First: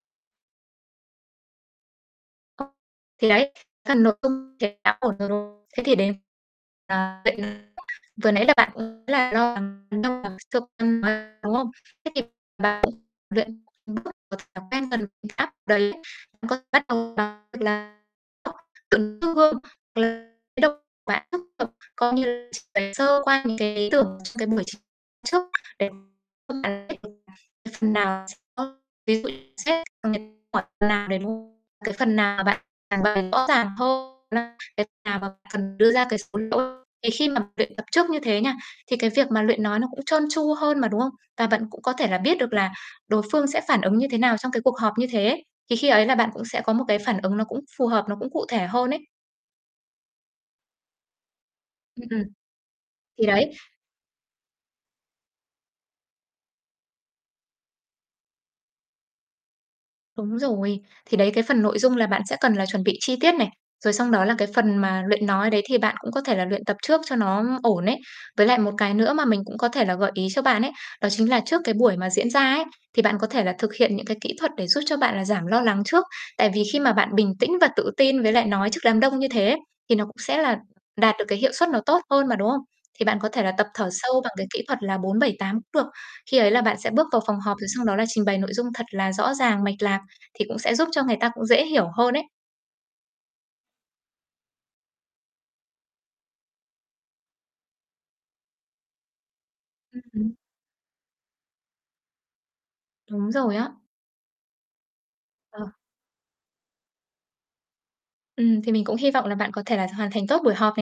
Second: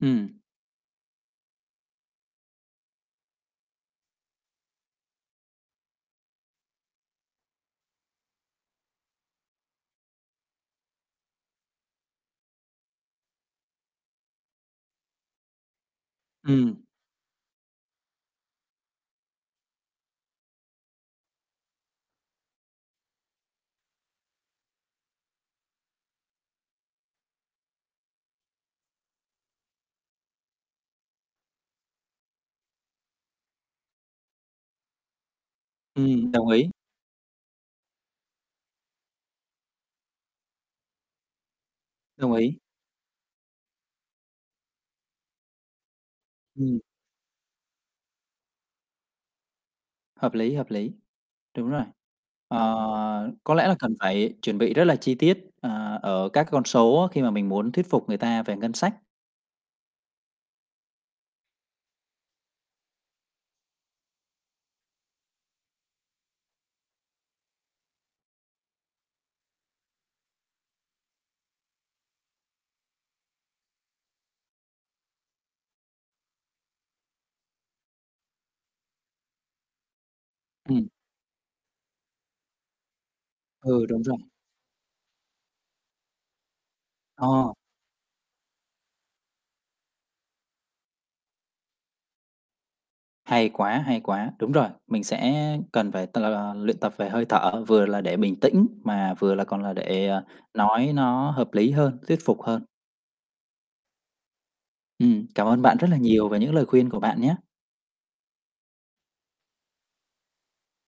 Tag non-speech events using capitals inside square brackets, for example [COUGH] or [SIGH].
Ừm. Ờ. Thì đấy, [UNINTELLIGIBLE] thế đã ổn rồi. Thế thì đến, à, nhận [UNINTELLIGIBLE] vừa nãy là bạn cũng là lo lắng [UNINTELLIGIBLE] đúng không? Thế thì bạn luyện những bước của thói quen cần áp đấy, có Ừm. bắt đầu, gọi là, ừ, đứng trước gương [UNINTELLIGIBLE] bạn tiếp tục có những [UNINTELLIGIBLE] sơ qua những cái ý tưởng của cái buổi chính thức để [UNINTELLIGIBLE] phần nào ơ, ví dụ xét duyệt [UNINTELLIGIBLE] cái phần nào bạn trình bày rõ ràng hơn, là cái nào mà cần đưa ra cái Ừm, số đồng ý. liệu. Thì khi mà luyện tập trước như thế nha, thì cái việc mà luyện nói nó cũng trơn tru hơn mà, đúng không? Và bạn cũng có thể là Đồng biết được ý. là đối phương sẽ phản ứng như thế nào trong cái cuộc họp như thế. Thì khi ấy là bạn cũng sẽ có Ừm. một cái phản ứng nó cũng phù hợp, nó cũng cụ thể hơn ấy. Hợp lý, hợp lý. Đúng rồi. Ừm, ừm. Thì Ờ, đấy. có lẽ là cần phải chuẩn bị rất là chi tiết, à, ở các con số á, khi mà mình muốn thuyết phục người ta về ngân sách. Đúng rồi. Thì đấy, là cái phần nội dung là bạn sẽ cần là chuẩn bị chi tiết này. Rồi xong đó là cái phần mà luyện nói đấy thì bạn cũng có thể là luyện tập trước cho nó ổn ấy. Với lại một cái nữa mà mình cũng có thể là gợi ý cho bạn ấy, đó chính là trước cái buổi mà diễn ra ấy, thì bạn có thể là thực hiện những cái kỹ thuật để giúp cho bạn là giảm lo lắng trước. Tại vì khi mà bạn bình tĩnh và tự tin với lại nói trước đám đông như thế, thì nó cũng sẽ là Ừm. đạt được cái hiệu suất nó tốt hơn mà, đúng không? Thì bạn có thể là tập Ừ, thở đúng rồi. sâu bằng cái kỹ thuật là 4-7-8 cũng được. Khi ấy là bạn sẽ bước vào phòng Ờ. họp rồi xong đó là trình bày nội dung thật là rõ ràng, mạch lạc thì cũng sẽ giúp cho người ta cũng dễ hiểu hơn ấy. Hay quá, hay quá. Đúng rồi, mình sẽ cần phải t là luyện tập về hơi thở vừa là để bình tĩnh mà vừa là còn là Ừm, để, ờ, ừm. nói nó hợp lý hơn, thuyết phục hơn. Đúng rồi á. Ừm, cảm ơn Ờ. bạn rất là nhiều về những lời khuyên của bạn nhá. Ừm, thì mình cũng hi vọng là bạn có thể là hoàn thành tốt buổi họp này.